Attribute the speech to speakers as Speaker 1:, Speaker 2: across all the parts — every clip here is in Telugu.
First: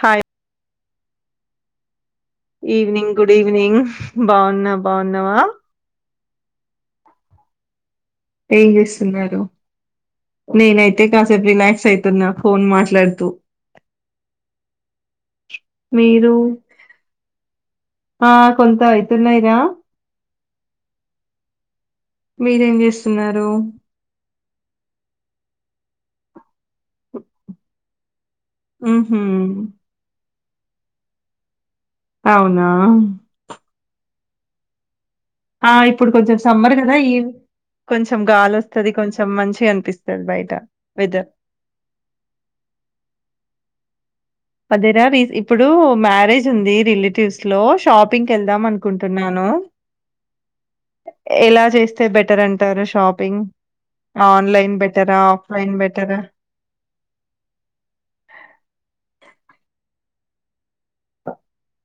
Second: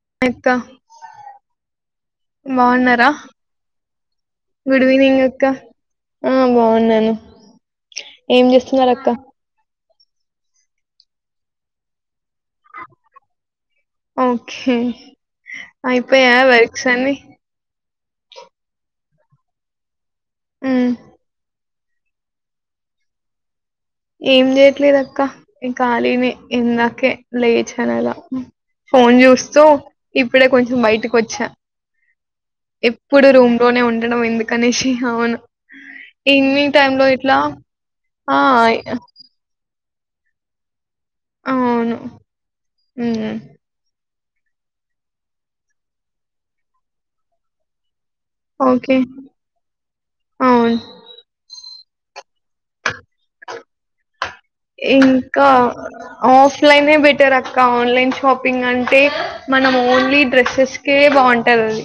Speaker 1: హాయ్
Speaker 2: పెద్ద
Speaker 1: ఈవినింగ్ గుడ్ ఈవినింగ్ బాగున్నా
Speaker 2: గుడ్ ఈవినింగ్
Speaker 1: బాగున్నావా
Speaker 2: అక్క ఆ బాగున్నాను
Speaker 1: ఏం చేస్తున్నారు నేనయితే కాసేపు రిలాక్స్ అయితున్నా ఫోన్ మాట్లాడుతూ
Speaker 2: ఓకే
Speaker 1: మీరు
Speaker 2: అయిపోయాయ వర్క్స్ అన్ని
Speaker 1: ఆ కొంత అయితున్నాయిరా
Speaker 2: ఉమ్
Speaker 1: మీరేం చేస్తున్నారు
Speaker 2: ఏం చేయట్లేదు అక్క ఈ ఖాళీనే ఇందాకే లేచాను అలా ఫోన్
Speaker 1: ఉహు
Speaker 2: చూస్తూ ఇప్పుడే కొంచెం బయటకి వచ్చా
Speaker 1: అవునా
Speaker 2: ఎప్పుడు రూమ్ లోనే ఉండడం ఎందు కనేషి
Speaker 1: ఆ ఇప్పుడు కొంచెం సమ్మర్ కదా
Speaker 2: లో
Speaker 1: ఈ
Speaker 2: ఇట్లా
Speaker 1: కొంచెం
Speaker 2: ఆ
Speaker 1: గాలి ఒత్తది కొంచెం మంచిగ అనిపి స్తది బయట వెదర్
Speaker 2: అవును హు
Speaker 1: అదేరా రీ ఇప్పుడు మ్యారేజ్ ఉంది రిలేటివ్స్ లో షాప్ ింగ్ వెళ్దాం
Speaker 2: ఓకే
Speaker 1: అనుకుంటున్నాను
Speaker 2: అవును
Speaker 1: ఎలా చేస్ తే బెటర్ అంటారు షాపింగ్ ఆన్‌లైన్ బెటరా?
Speaker 2: ఇంకా
Speaker 1: ఆఫ్‌లైన్ బెటరా?
Speaker 2: ఆఫ్లైనే బెటర్ అక్క ఆన్లైన్ షాపింగ్ అంటే మనం ఓన్లీ డ్రెస్సెస్ కే బాగుంటది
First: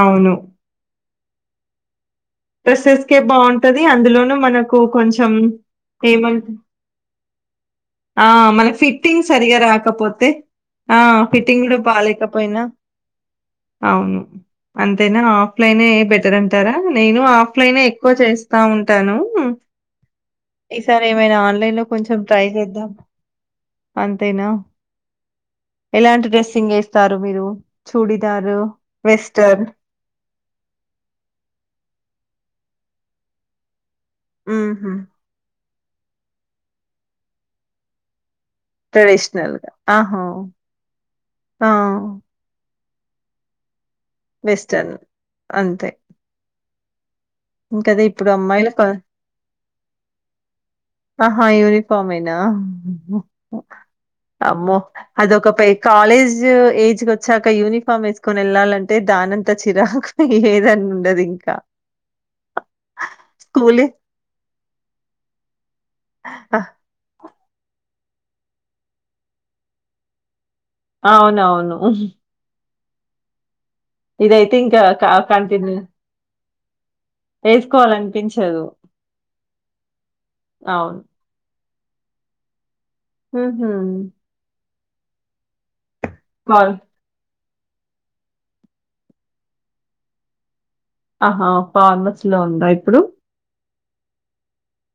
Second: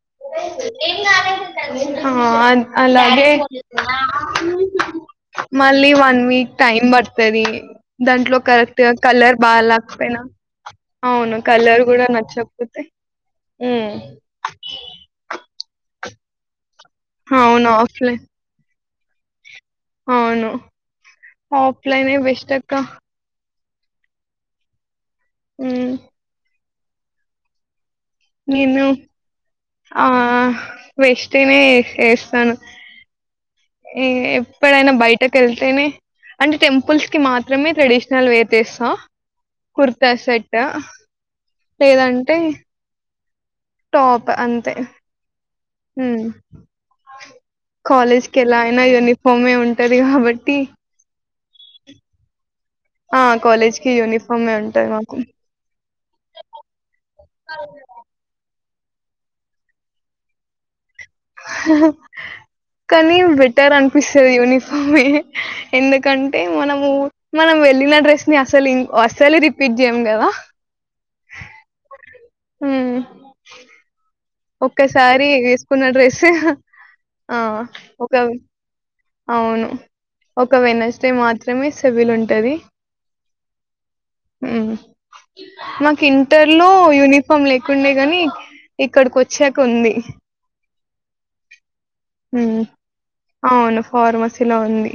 Speaker 1: అవును.
Speaker 2: అది అ
Speaker 1: డ్రెస్సెస్‌కే
Speaker 2: అలాగే
Speaker 1: బావుంటది. అందులోనూ మనకు కొంచెం
Speaker 2: మళ్ళీ వన్
Speaker 1: ఏమంట
Speaker 2: వీక్ టైమ్ పడుతది
Speaker 1: ఆ!
Speaker 2: దాంట్లో
Speaker 1: మనకు
Speaker 2: కరెక్ట్
Speaker 1: ఫిట్టింగ్
Speaker 2: కలర్
Speaker 1: సరిగ్గా
Speaker 2: బాగా లేకపోయినా
Speaker 1: రాకపోతే ఆ!
Speaker 2: అవును
Speaker 1: ఫిట్టింగ్ గూడా
Speaker 2: కలర్ కూడా
Speaker 1: బాలేకపోయినా
Speaker 2: నచ్చకపోతే హు
Speaker 1: లైనే బెటర్ అంటారా నేను ఆఫ్లైన్ ఎక్కువ చేస్తా ఉన్ ంటను
Speaker 2: అవును
Speaker 1: ఈసారి ఏమైనా ఆన్లైన్ లో
Speaker 2: ఆఫ్లైనే
Speaker 1: కొంచెం ట్రై
Speaker 2: బెస్ట్ అక్క
Speaker 1: చేద్దాం అంతేనా
Speaker 2: ఉమ్,
Speaker 1: ఎలాంటి డ్రెస్సింగ్ ఏ స్తారు మీరు చూడిదారు,
Speaker 2: నిను
Speaker 1: వెస్టర్న్.
Speaker 2: ఆ వెస్ట్నే ఏ ఏస్తను ఏ
Speaker 1: హుహు.
Speaker 2: ఎప్పుడైనా బయటకేళ్తేనే అంటే టెంపుల్స్ కి మాత్రమే ట్రెడిషనల్ వేర్ ఎస్తా
Speaker 1: ట్రెడిషనల్‌గా.
Speaker 2: కుర్తా
Speaker 1: ఆహా!
Speaker 2: సెట్
Speaker 1: ఆ!
Speaker 2: లేదంటే టాప్ అంతే
Speaker 1: వెస్టర్న్. అంతే
Speaker 2: హు
Speaker 1: ఇంకదే ఇప్పుడు అమ్మాయిల ప
Speaker 2: యూనిఫామే ఉంటది కాబట్టి
Speaker 1: ఆహా యూనిఫామ్ ఏనా
Speaker 2: ఆ కాలేజ్ కి యూనిఫామే
Speaker 1: అమ్మో
Speaker 2: ఉంటది మాకు
Speaker 1: అదొక పె కాలేజ్ ఏజ్కొచ్చాక యూనిఫామ్ వేసుకొని వెళ్ళాలం టే దానంత చిరాకు ఏదన్న ఉండది
Speaker 2: కానీ బెట్టర్
Speaker 1: స్కూలే
Speaker 2: అనిపిస్తది యూనిఫామ్ ఏ కంటే
Speaker 1: ఆ!
Speaker 2: మనము మనం వెళ్ళిన డ్రెస్ ని అసలుం అసలే రిపీట్ చేయం కదా
Speaker 1: అవునవును
Speaker 2: ఉమ్
Speaker 1: ఇదైతే ఇంకా క
Speaker 2: ఒక్కసారి
Speaker 1: కంటిన్యూ
Speaker 2: వేసుకున్న డ్రెస్ ఆ ఒక
Speaker 1: వేసుకోవాలనిపించదు
Speaker 2: అవును
Speaker 1: అవును
Speaker 2: ఒకవేణష్టే మాత్ర మే సివిల్ ఉంటది
Speaker 1: ఉహు
Speaker 2: మక్ ఇంటర్ లో
Speaker 1: ఫార్
Speaker 2: యూని ఫామ్ లేకుండే గాని ఇక్కడికి వచ్చాక ఉంది
Speaker 1: ఆహా ఫార్మస్ లో
Speaker 2: హ్మ్.
Speaker 1: ఉందా ఇప్పుడు
Speaker 2: అవును. ఫార్మసీలో ఉంది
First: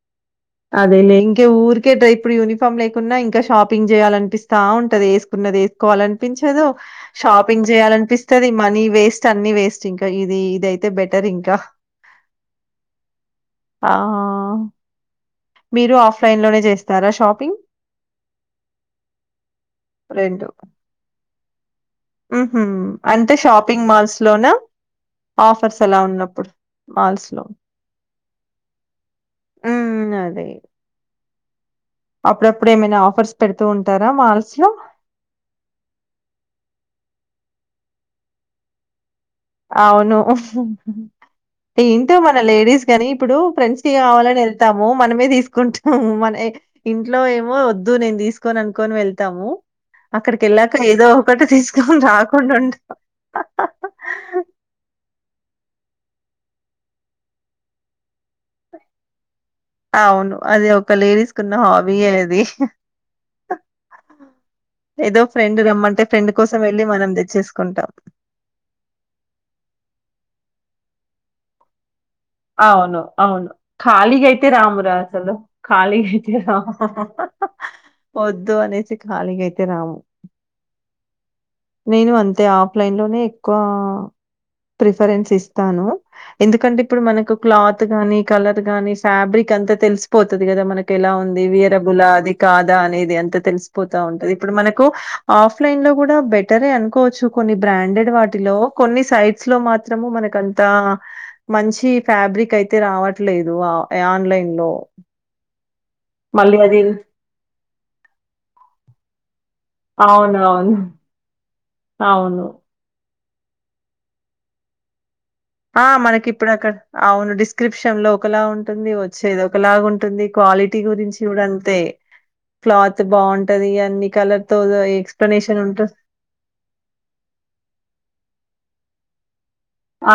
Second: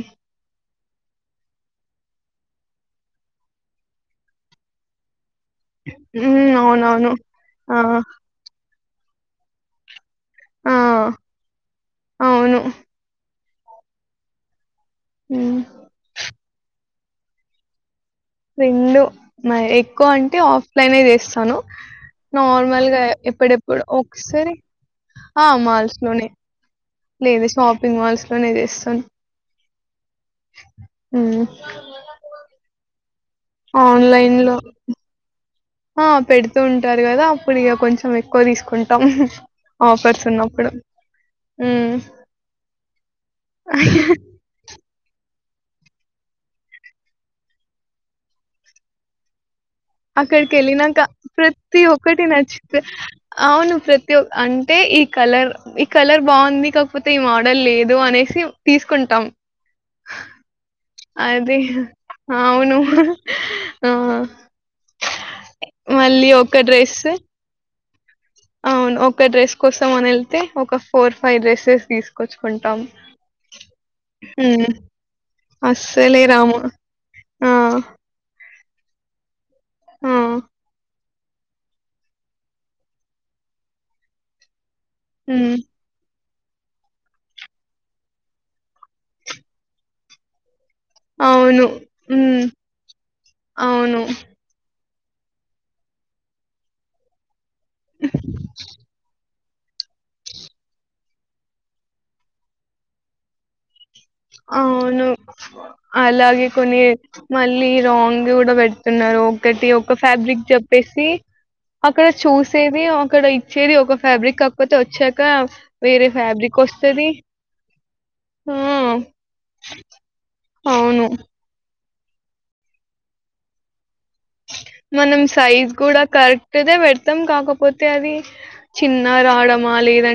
Speaker 1: అదేలే ఇంక ఊరికే ఇప్పుడు యూనిఫామ్ లేకున్నా ఇంకా షాపింగ్ చేయాలనిపిస్తా ఉంటది ఏసున్నది
Speaker 2: హ్మ్.
Speaker 1: వేసుకోవాలినిపించదు
Speaker 2: అవునవును.
Speaker 1: షాపింగ్
Speaker 2: ఆ!
Speaker 1: చేయాలనిపిస్తది మనీ వేస్ట్ అన్నిీ వేస్ట్ ఇం కా ఇది
Speaker 2: ఆ!
Speaker 1: ఇదయితే బెటర్ ఇంకా
Speaker 2: అవును.
Speaker 1: ఆ
Speaker 2: హ్మ్.
Speaker 1: మీరు ఆఫ్లైన్ లోనే చేస్తారా షాపింగ్
Speaker 2: రెండు మ ఎక్కువ అంటే ఆఫ్లైన్ చేస్తాను.
Speaker 1: హుహు.
Speaker 2: నార్మల్గా
Speaker 1: అంటే
Speaker 2: ఎప్పుడెప్పుడు
Speaker 1: షాపింగ్ మాల్స్‌లోనా?
Speaker 2: ఒకసారి ఆ
Speaker 1: ఆఫర్స్ అలా
Speaker 2: మాల్స్ లోనే
Speaker 1: ఉన్నప్పుడు మాల్స్‌లో.
Speaker 2: లేదు షాపింగ్ మాల్స్ లోనే చేస్తాను.
Speaker 1: హ్మ్. అదే అప్పుడప్పుడు ఏమైనా ఆఫర్స్ పెడుతూ ఉంటారా మాల్స్
Speaker 2: ఆన్‌లైన్‌లో
Speaker 1: లో
Speaker 2: ంటారు కదా అప్పుడు ఇక కొంచెం ఎక్కువ తీసుకుంటాం
Speaker 1: అవును
Speaker 2: ఆఫర్స్ ఉన్నప్పుడు హ్మ్
Speaker 1: ఏంటో మన లేడీస్ కానీ ఇప్పుడు ఫ్రెండ్స్ కి కావాలని వెళ్తాము మో మనమే తీసుకుంటాము మన ఇంట్లో ఏమో వద్దు నేను తీసుకొను అనుకోని వెళ్తాము
Speaker 2: అక్కడికి
Speaker 1: అక్కడికెళ్ళాక
Speaker 2: వెళ్ళినాక
Speaker 1: ఏదో ఒకటి
Speaker 2: ప్రతి
Speaker 1: తీసుకొని
Speaker 2: ఒక్కటి
Speaker 1: రాకుండా
Speaker 2: నచ్చితే
Speaker 1: ఉంటాం.
Speaker 2: అవును ప్రతి అంటే ఈ కలర్ ఈ కలర్ బాగుంది కాకపోతే ఈ మోడల్ లేదు అనేసి తీసుకుంటాం
Speaker 1: అవును అదే ఓ ఒక లేడీస్ ఉన్న
Speaker 2: అది
Speaker 1: హాబీ అది
Speaker 2: అవును ఆ
Speaker 1: ఏదో ఫ్రెండ్ రమ్మంటే
Speaker 2: మళ్ళీ
Speaker 1: ఫ్రెండ్
Speaker 2: ఒక
Speaker 1: కోసం వెళ్ళి
Speaker 2: డ్రెస్
Speaker 1: మనం తెచ్చేసుకుంటాం
Speaker 2: అవును ఒక డ్రెస్ కోసం అని వెళ్తే ఒక ఫోర్ ఫైవ్ డ్రెసెస్ తీసుకు
Speaker 1: అవును అవును ఖాళీగ అయితే
Speaker 2: హ్మ్
Speaker 1: రామరా చలు
Speaker 2: అస్సలే
Speaker 1: ఖాళీగాఅయితే రా
Speaker 2: రాము ఆ
Speaker 1: వొద్దు అని కలిగ అయితే రాము
Speaker 2: ఆ
Speaker 1: నేను అంతే ఆఫ్లైన్ లోనే ఎక్కువ ప్రిఫరెన్స్
Speaker 2: హ్మ్
Speaker 1: ఇస్తాను ఎందుకంటే ఇప్పుడు మనకు క్లాత్ గానీ కలర్ గాని ఫ్యాబ్రిక్ అంత తెలిసిపోతది కద మనకి ఎలా ఉంది
Speaker 2: అవును.
Speaker 1: వేరబులా అది
Speaker 2: హ్మ్.
Speaker 1: కాదా అనేది అంత తెలిసిపోతా
Speaker 2: అవును.
Speaker 1: ఉంటది ఇప్పుడు మనకి ఆఫ్లైన్ లో కూడ బె టరే అనుకోవచ్చు కొన్ని బ్రాండెడ్ వాటిలో కొన్ని సైట్ లో మాత్రము మనకంత మంచి ఫ్యాబ్రిక్ అయితే రావట్లేదు ఆన్‌లైన్‌లో
Speaker 2: అవును అలాగే
Speaker 1: మళ్ళీ అది
Speaker 2: కొన్ని మళ్ళీ రాంగ్ కూడా పెడుతున్నారు ఒకటి ఒక ఫ్యాబ్రిక్
Speaker 1: అవునవును.
Speaker 2: చెప్పేసి అక్కడ
Speaker 1: అవును.
Speaker 2: చూసేది అక్కడ ఇచ్చేది ఒక ఫ్యాబ్రిక్ కాకపోతే వచ్చాక
Speaker 1: ఆ
Speaker 2: వేరే
Speaker 1: మనకి ఇప్పుడు
Speaker 2: ఫ్యాబ్రిక్
Speaker 1: అక్కడ
Speaker 2: ఒస్తది.
Speaker 1: అవును డిస్క్రిప్షన్ లో ఒకలా
Speaker 2: ఆ!
Speaker 1: ఉంటుంది వచ్చి దో ఒకలాగా ఉంటుంది క్వాలిటీ
Speaker 2: అవును.
Speaker 1: గురించి కూడ అంతే క్లాత్ బావుంటది అన్ని కలర్‌తో
Speaker 2: మనం
Speaker 1: ఎక్స్‌ప్లనేషన్
Speaker 2: సైజ్
Speaker 1: ఉంటు
Speaker 2: కూడ కరెక్ట్దే పెడతం కాకపోతే అది చిన్న రాడం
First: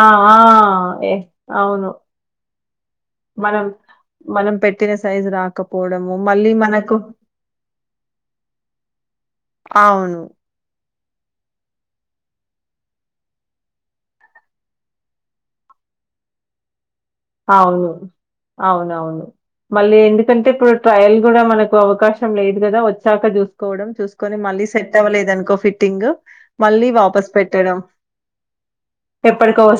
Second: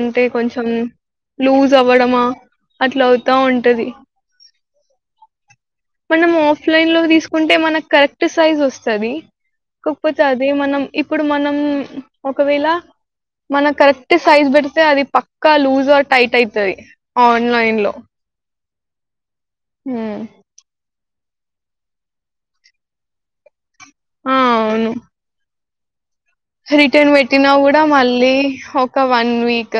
Speaker 1: ఆ! ఆ!
Speaker 2: కొంచం
Speaker 1: ఏ
Speaker 2: లూజ్
Speaker 1: అవును.
Speaker 2: అవ్వడమ అట్ల అవుతా ఉంటది
Speaker 1: టిన సైజ రా
Speaker 2: మనం ఆఫ్లైన్ లో తీసుకుంటే మనకు కరెక్ట్ సైజ్ వస్తది
Speaker 1: అవును.
Speaker 2: కాకపోతే అది మనం ఇప్పుడు మనం ఒకవేళ మన కరెక్ట్ సైజ్ పెడితే అది పక్కా లూజ్ ఆర్ టైట్ అయితది ఆన్లైన్
Speaker 1: అవును.
Speaker 2: లో
Speaker 1: అవునవును మళ్ళీ
Speaker 2: హ్మ్.
Speaker 1: ఎందుకంటే ఇప్పుడు ట్రయల్ కూడా మనకు అవకాశం లేదు కదా వచ్చాక చూస్తు కోవడం
Speaker 2: ఆ
Speaker 1: చూకొని మళ్ళీ
Speaker 2: అవును
Speaker 1: సెట్ అవ్వలేదు అనుకో ఫిట్ థింగ్
Speaker 2: రిటర్న్ పెట్టినా కూడా మళ్ళీ ఒక వన్
Speaker 1: ఎప్పటికో
Speaker 2: వీక్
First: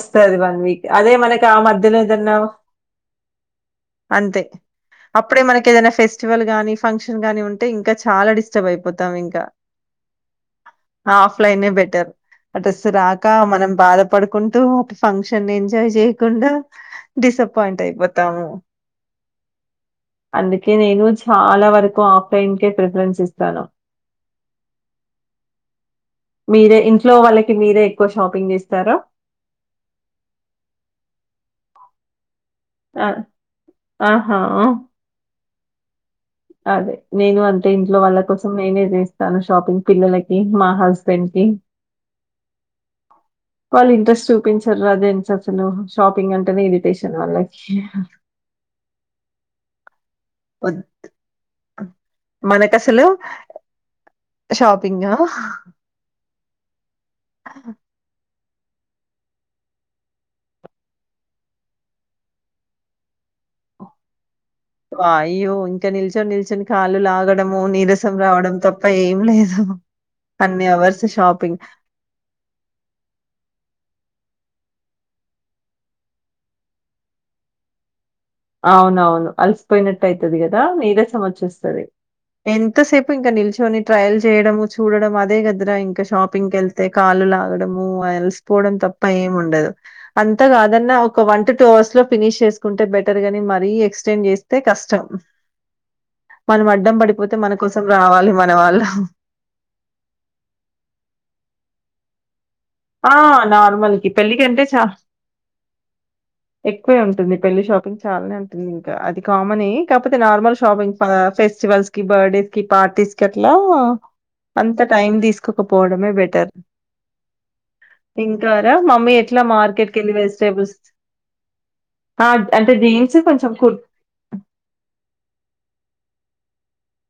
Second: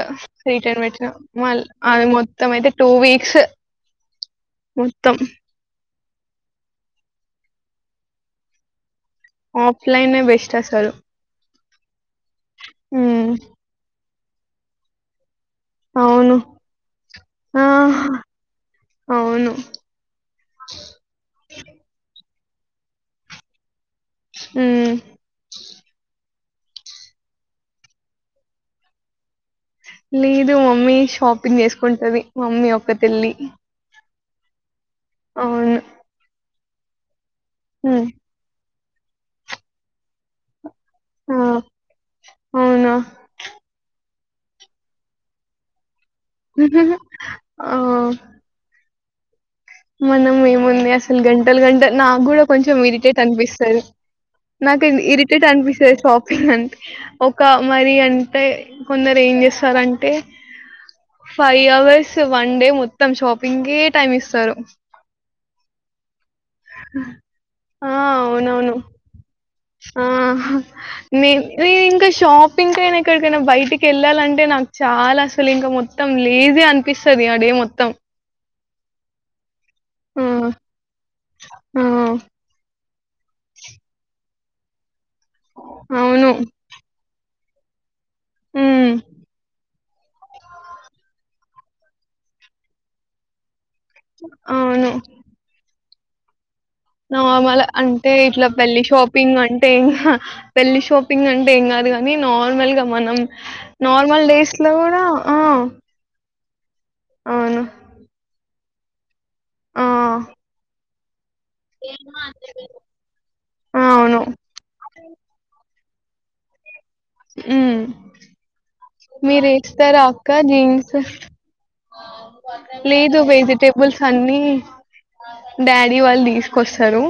Speaker 2: రిటర్న్ పెట్టిన మళ్
Speaker 1: తున్నావ అంతే
Speaker 2: మొత్తం
Speaker 1: అప్పుడే మనకి ఏదైనా ఫెస్ట్ ఫెస్టివల్ గానీ ఫంక్షన్గానీ ఉంటే ఇంక చాలా డిస్టర్బ్ అయిపోతుం ఇంకా
Speaker 2: ఆఫ్లైనే బెస్ట్ అసలు
Speaker 1: ఆఫ్లైన్ ఎహ్ బెటర్ ఆది అసలరక
Speaker 2: హ్మ్.
Speaker 1: మనం బాధ పడుకుంటూ ఫంక్షన్ ఎంజాయ్
Speaker 2: అవును
Speaker 1: చేయకుండ
Speaker 2: ఆ
Speaker 1: డిసప్పాయింట్ అయిపోతాము
Speaker 2: అవును
Speaker 1: అందుకే నేను చాలా వరకు పెయిన్కె ప్రిఫరెన్స్ ఇస్తాను
Speaker 2: హమ్
Speaker 1: మీరే ఇంట్లో వాళ్ళకి మీరే ఎక్కువ షాపింగ్ చేస్తారా
Speaker 2: లేదు మమ్మీ షాపింగ్ చేసుకుంటది మమ్మీ ఒకటి
Speaker 1: ఆ!
Speaker 2: వెళ్ళి
Speaker 1: ఆహా
Speaker 2: అవును
Speaker 1: అదే నేను అంతే ఇంట్లో
Speaker 2: హ్మ్.
Speaker 1: వాళ్ళ కోసం నేనే చేస్తాను షాపింగ్ పిల్లలకి మా హస్బండ్
Speaker 2: ఆ
Speaker 1: బ్యాండ్కి
Speaker 2: అవునా
Speaker 1: వాళ్ళ ఇంట్రెస్ట్ చూపించారు అదేం చెప్పాను షాపింగ్ అంటేనే
Speaker 2: ఆ
Speaker 1: ఇరిటేషన్ వాళ్ళకి
Speaker 2: మనం
Speaker 1: వద్
Speaker 2: మేముండి అసలు గంటలు గంటలు నాకు కూడా కొంచెం
Speaker 1: మనకసలు
Speaker 2: ఇరిటేట్ అనిపిస్తది నాకు
Speaker 1: షాపింగా
Speaker 2: ఇరిటేట్ అనిపిస్తది షాపింగ్ అంటే ఒక మరి అ అంటే కొందరు ఏం చేస్తారంటే ఫైవ్ అవర్స్ వన్ డే మొత్తం షాపింగ్ కే టైం ఇస్తారు
Speaker 1: వాయ్యో! ఇంకా నిల్చొని, నిల్చొని కాళ్ళు లాగడము, నీరసం
Speaker 2: ఆహ్
Speaker 1: రావడం
Speaker 2: అవునవును
Speaker 1: తప్ప ఏం లేదు.
Speaker 2: ఆహ్
Speaker 1: అన్ని అవర్స్
Speaker 2: నే
Speaker 1: షాపింగ్.
Speaker 2: నేను ఇంకా షాపింగ్ ఎక్కడికైనా బయటికి వెళ్ళాలంటే నాకు చాలా అసలు ఇంకా మొత్తం లేజీ అనిపిస్తది ఆహ్ డే మొత్తం
Speaker 1: అవునవును అల్ పోయినట్
Speaker 2: ఆ
Speaker 1: అయితది కదా నీరస
Speaker 2: ఆ
Speaker 1: వచ్చస్తది టెన్ ఎంతసేపు ఇంకా నిల్చొని ట్రయల్ చేయడము చూడడం అదే గదరా
Speaker 2: అవును
Speaker 1: ఇంకాషపింగ్కి వెళ్తే కాలు లాగా డము ఆలిసిపోవడం
Speaker 2: ఉమ్
Speaker 1: తప్ప ఏం ఉండదు అంత కాదన్నా ఒక వన్ టు టూ అవర్స్ లో ఫినిష్ చేసుకుంటే బెట టేర్ గని మరి ఎక్కు ఎక్స్టెండ్ చేస్తే
Speaker 2: అవును
Speaker 1: కష్టం మనం అడ్డం పడిపోతే మన
Speaker 2: నార్మల్
Speaker 1: కోసం
Speaker 2: అంటే
Speaker 1: రావాలి
Speaker 2: ఇట్లా
Speaker 1: మన
Speaker 2: పెళ్లి
Speaker 1: వాళ్ళు.
Speaker 2: షాపింగ్ అంటే ఇంకా పెళ్లి షాపింగ్ అంటే ఏం కాదు నీ నో నార్మల్ గా
Speaker 1: ఆ!
Speaker 2: మనం
Speaker 1: నార్మల్‌కి
Speaker 2: నార్మల్ డేస్
Speaker 1: పెళ్ళికంటే
Speaker 2: లో
Speaker 1: చా
Speaker 2: కూడా ఆ
Speaker 1: ఎక్కువే ఉంటుంది పెళ్లి
Speaker 2: అవును.
Speaker 1: షాపింగ్ చాలనే ఉంటుంది ఇంకా అది కామనే
Speaker 2: ఆ!
Speaker 1: కాకపోతే నార్మల్ షాపింగ్ ఫెస్టివల్స్ కి బర్త్డేస్ కి పార్టీస్ కి అట్లా
Speaker 2: ఆ, అవును.
Speaker 1: అంత టైం తీసుకోకపో పోడమే బెటర్ ఇం
Speaker 2: మీరుయిస్తారా అక్క
Speaker 1: వెజిటేబుల్స్
Speaker 2: జీన్స్
Speaker 1: ఆ అంటే జీన్స్
Speaker 2: లేదు
Speaker 1: కొంచెం కుర్
Speaker 2: వెజిటేబుల్స్ అన్నీ డాడీ వాళ్ళు తీసుకు కొస్తారు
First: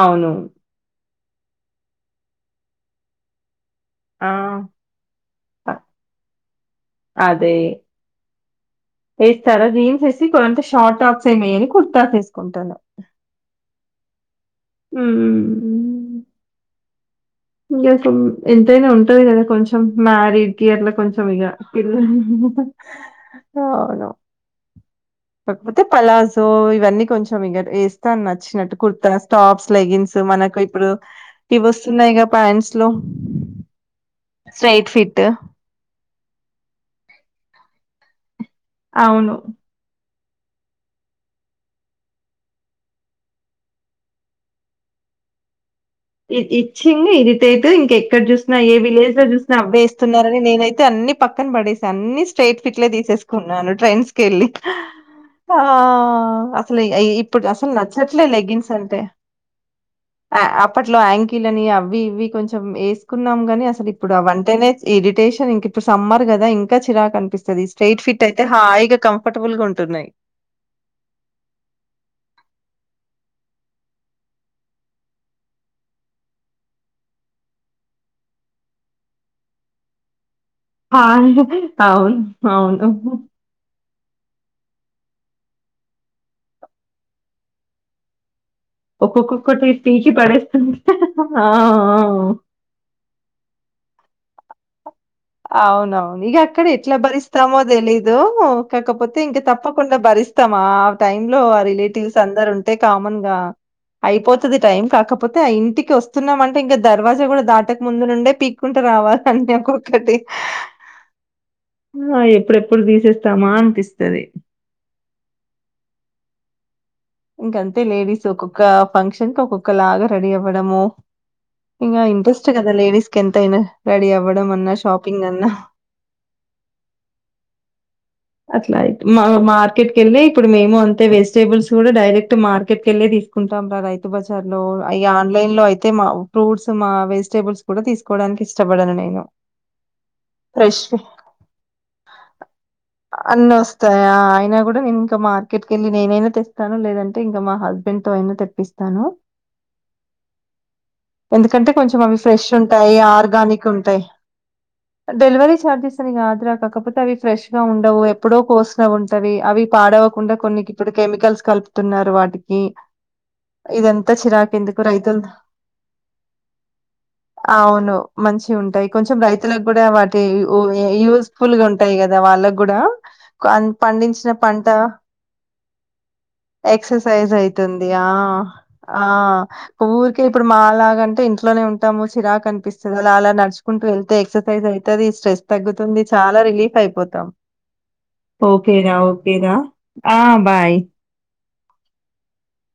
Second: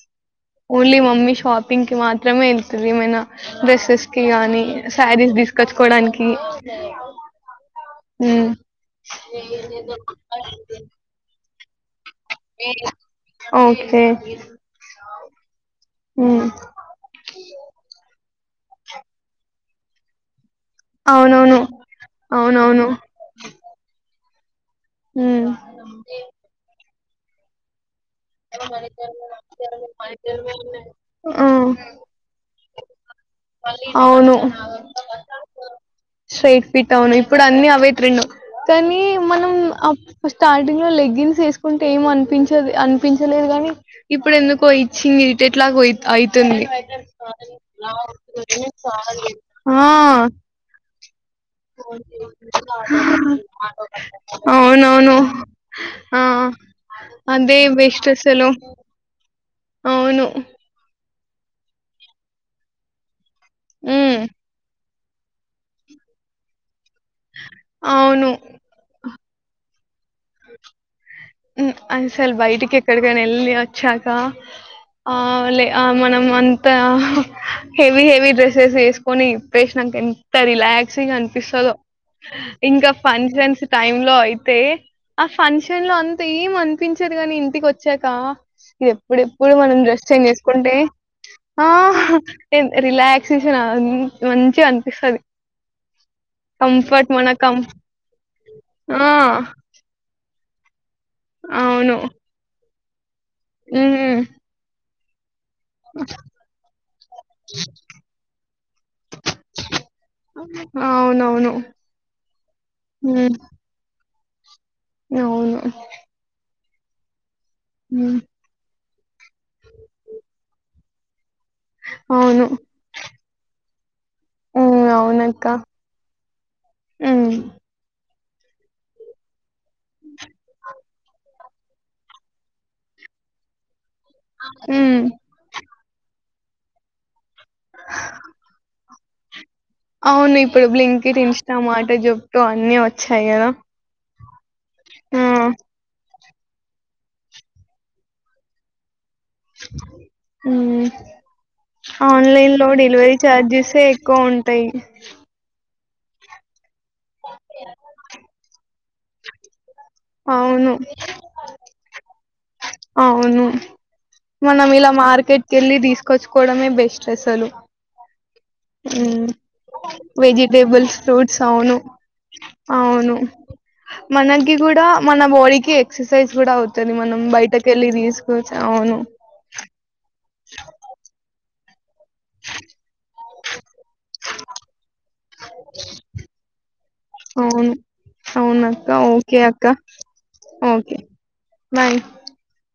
Speaker 1: అవును
Speaker 2: ఓన్లీ మమ్మీ షాపింగ్ కి మాత్రమే ఎల్తది మైనా డ్రెస్సెస్
Speaker 1: ఆ
Speaker 2: కిగాని శారీస్ తీసుకొచ్చి మనకి
Speaker 1: అదే వేస్తారా జీన్స్ వేసి కొంత షార్ట్ టాప్స్ వేయురి కుర్తాస్ కుంటాను
Speaker 2: ఓకే.
Speaker 1: హ్మ్
Speaker 2: హ్మ్.
Speaker 1: ఇంక ఎంతైనా ఉంటది కదా కొంచెం మ్యారీడ్ ఇయ్యాలే కొంచం ఇగ
Speaker 2: అవునవును. అవునవును.
Speaker 1: అవును
Speaker 2: ఉమ్
Speaker 1: కాకపోతే పలాజో ఇవన్నీ కొంచెం ఇగ రా నచ్చినట్టు కుర్తా టాప్స్ లెగిన్స్ మనకు ఇప్పుడు
Speaker 2: ఆ
Speaker 1: ఇవి వస్తున్నాయి
Speaker 2: అవును
Speaker 1: స్ట్రైట్ ఫిట్
Speaker 2: స్ట్రైట్ ఫిట్ అవును ఇప్పుడు అన్ని అవే ట్రెండ్ కానీ
Speaker 1: అవును
Speaker 2: మనం స్టార్టింగ్ లో లెగ్గింగ్స్ ఏసుకుంటే ఏం అనిపించది అని ప్పించలేదు గాని ఇప్పుడు ఎందుకు ఇచ్చింగ్ ఇరిటేట్లాగా పోయి
Speaker 1: ఇచ్చింగ్ ఇరిటేట్ ఇంకెక్కడ చూసినా ఏ విలేజ్ లో చూసినా అవే
Speaker 2: ఆ
Speaker 1: ఇస్తున్నారని నేనైతే అన్ని పక్కన పడేసాను అన్ని స్ట్రైట్ ఫిట్లే తీసేసుకున్నాను ట్రెండ్స్ కెళ్ళి
Speaker 2: అవునవును
Speaker 1: ఆ
Speaker 2: ఆ
Speaker 1: అసలు ఇప్పుడు
Speaker 2: అదే
Speaker 1: అసలు
Speaker 2: బెస్ట్
Speaker 1: నచ్చట్లేదు
Speaker 2: అసలు
Speaker 1: లెగ్గిన్స్ అంటే
Speaker 2: అవును
Speaker 1: ఆహ్ యాంకిల్ అని అవి ఇవి కొంచెం వేస్త కున్నాం గాని అసలు ఇప్పుడు
Speaker 2: ఉమ్
Speaker 1: అవంటేనే ఇరిటేషన్ ఇంక ఇప్పుడు సమ్మర్ కదా ఇంకా ఇంకా చిరాకు అనిపిస్తది స్ట్రైట్ ఫిట్
Speaker 2: అవును
Speaker 1: అయితే హాయిగా కంఫర్ట్ కంఫర్టబుల్గ్ ఉంటున్నాయి.
Speaker 2: అ హ్మ్ అసలు బయటికి ఎక్కడికైనా వెళ్ళి వచ్చాక ఆ లే మనం అంతా హెవీ హెవీ డ్రెస్సెస్ వేసుకొని విప్పేసిన్నాక రిలాక్సింగ్
Speaker 1: హాయ్
Speaker 2: అనిపిస్తదో
Speaker 1: అవును అవును
Speaker 2: ఇంకా ఫంక్షన్స్ టైమ్ లో అయితే ఆ ఫంక్షన్ లో అం అస్సల్ ఏం అనిపించదు గాని ఇంటికి వచ్చాక ఇది ఎప్పుడెప్పుడు
Speaker 1: ఒక్కొక్కొక్కటి
Speaker 2: మనం డ్రెస్
Speaker 1: పీకి
Speaker 2: చేంజ్ చేసుకుంటే
Speaker 1: పడేస్తుంది
Speaker 2: ఆ రిలాక్సేషన్ అం మంచిగా అ
Speaker 1: అవునవును ఇగ అక్కడ ఎట్లా
Speaker 2: కంఫర్ట్ మన కం
Speaker 1: భరిస్తామో తెలీదు.
Speaker 2: ఆ
Speaker 1: కాకపోతే ఇంకా తప్పకుండా భరిస్ ఉత్తమా టైమ్ లో ఆ
Speaker 2: అవును
Speaker 1: రిలేటివ్స్ అందరు ఉం కామన్
Speaker 2: ఉమ్
Speaker 1: అయిపోతది. టైం కాక ఆ ఇంటికి వస్తున్నామ అంటే ఇంకా దర్వాజా కూడా దాటక ముందు నుండే పీక్కుంటే రావాల [unintelligible] ఒకటి
Speaker 2: అవునవును
Speaker 1: ఆ ఎప్పుడెప్పుడు
Speaker 2: ఉమ్
Speaker 1: తీసేస్తామా అనిపిస్తది.
Speaker 2: అవును
Speaker 1: ఇంకంతే
Speaker 2: ఉమ్
Speaker 1: లేడీస్ ఒక్కొక్క ఫంక్షన్ ఇంకా ఒక్కొక్క లాగ రెడి అవ్వాడము. ఇగా
Speaker 2: అవును
Speaker 1: ఇంట్రెస్ట్ కదా లేడీస్ కెంతైనా రెడీ అవ్వడం అన్నా
Speaker 2: ఉమ్
Speaker 1: షాపింగ్
Speaker 2: అవునక్క
Speaker 1: అన్నా
Speaker 2: ఉమ్
Speaker 1: అట్లా ఇట్లా [unintelligible] మార్కెట్ వెళ్ళి ఇప్పుడు మేము అంతే వేసి టేబుల్స్ కూడా డైరెక్ట్ మార్కెట్ వెళ్ళి తీసుకుంటాం. రా [unintelligible] బజార్ లో అయ
Speaker 2: ఉమ్
Speaker 1: ఆన్లైన్ లో అయి అయితే మా ఫ్రూట్స్, మా వెజిటేబుల్స్ కూడా తీసుకోవడానికి ఇష్టపడాను నేను.
Speaker 2: అవును ఇప్పుడు
Speaker 1: ఫ్రెష్
Speaker 2: బ్లింకింట్, ఇన్స్టామాట్, జంప్టో అన్ని వచ్చాయి. కదా
Speaker 1: అన్ని వస్తాయా అయినా కూడా నేను ఇంకా మార్కెట్కి వెళ్ళి నేనైనా స్తాను లేదంటే ఇంకా మా హస్బెండ్ తో అయినా తెప్పిస్తాను.
Speaker 2: ఉమ్
Speaker 1: ఎందుకంటే కొంచెం అవి ఫ్రెష్
Speaker 2: ఆన్లైన్ లో
Speaker 1: ఉంటాయి.
Speaker 2: డెలివరీ
Speaker 1: ఆర్గానిక్
Speaker 2: ఛార్జెసే
Speaker 1: ఉంటాయి.
Speaker 2: ఎక్కువ ఉంటాయి
Speaker 1: డెలివరీ చార్జెస్ అది కాదురా కాకపోతే అవి ఫ్రెష్ గా ఉండవు. ఎప్పుడో కోస్తా ఉంటవి అవి పాడవకుండా కొన్నికి
Speaker 2: అవును
Speaker 1: ఇప్పుడు కెమికల్స్ ప్తున్నారు వాటికి
Speaker 2: అవును
Speaker 1: ఇదంతా చిరాకు
Speaker 2: మనం
Speaker 1: ఎందుకు
Speaker 2: ఇలా
Speaker 1: రైతులు
Speaker 2: మార్కెట్ కి వెళ్ళి తీసుకొచ్చుకోవడమే బెస్ట్ అసలు
Speaker 1: అవును మంచి ఉంటాయి కొంచెం
Speaker 2: ఉమ్
Speaker 1: రైతులకు కూడా వాటి
Speaker 2: వెజిటేబుల్స్ ఫ్రూట్స్
Speaker 1: యూస్ఫుల్ గా
Speaker 2: అవును
Speaker 1: ఉంటాయి కదా వాళ్ళకు కూడా
Speaker 2: అవును
Speaker 1: అన్ పండించిన
Speaker 2: మనకి
Speaker 1: పంట
Speaker 2: కూడా మన బాడీకి ఎక్స సైజ్ కూడా అవుతది మనం
Speaker 1: ఎక్సర్సైజ్
Speaker 2: బయట
Speaker 1: ఆ ఆ ఊర్క్ ఇప్పుడు మా లాగంటే ఇంట్ల లోనే ఉంటాము చిరాకు కనిపిస్తది అలా అలా నడుచుంటూ వెతే ఎక్సైజ్ అయి తది స్ట్రెస్ తగ్గుతుంది చాలా రిలీఫ్ అయిపోతాం
Speaker 2: అవును
Speaker 1: ఓకే
Speaker 2: అవునక్క
Speaker 1: రా ఓకే రా
Speaker 2: అక్క
Speaker 1: ఆ బాయ్
Speaker 2: ఓకే [unintelligible]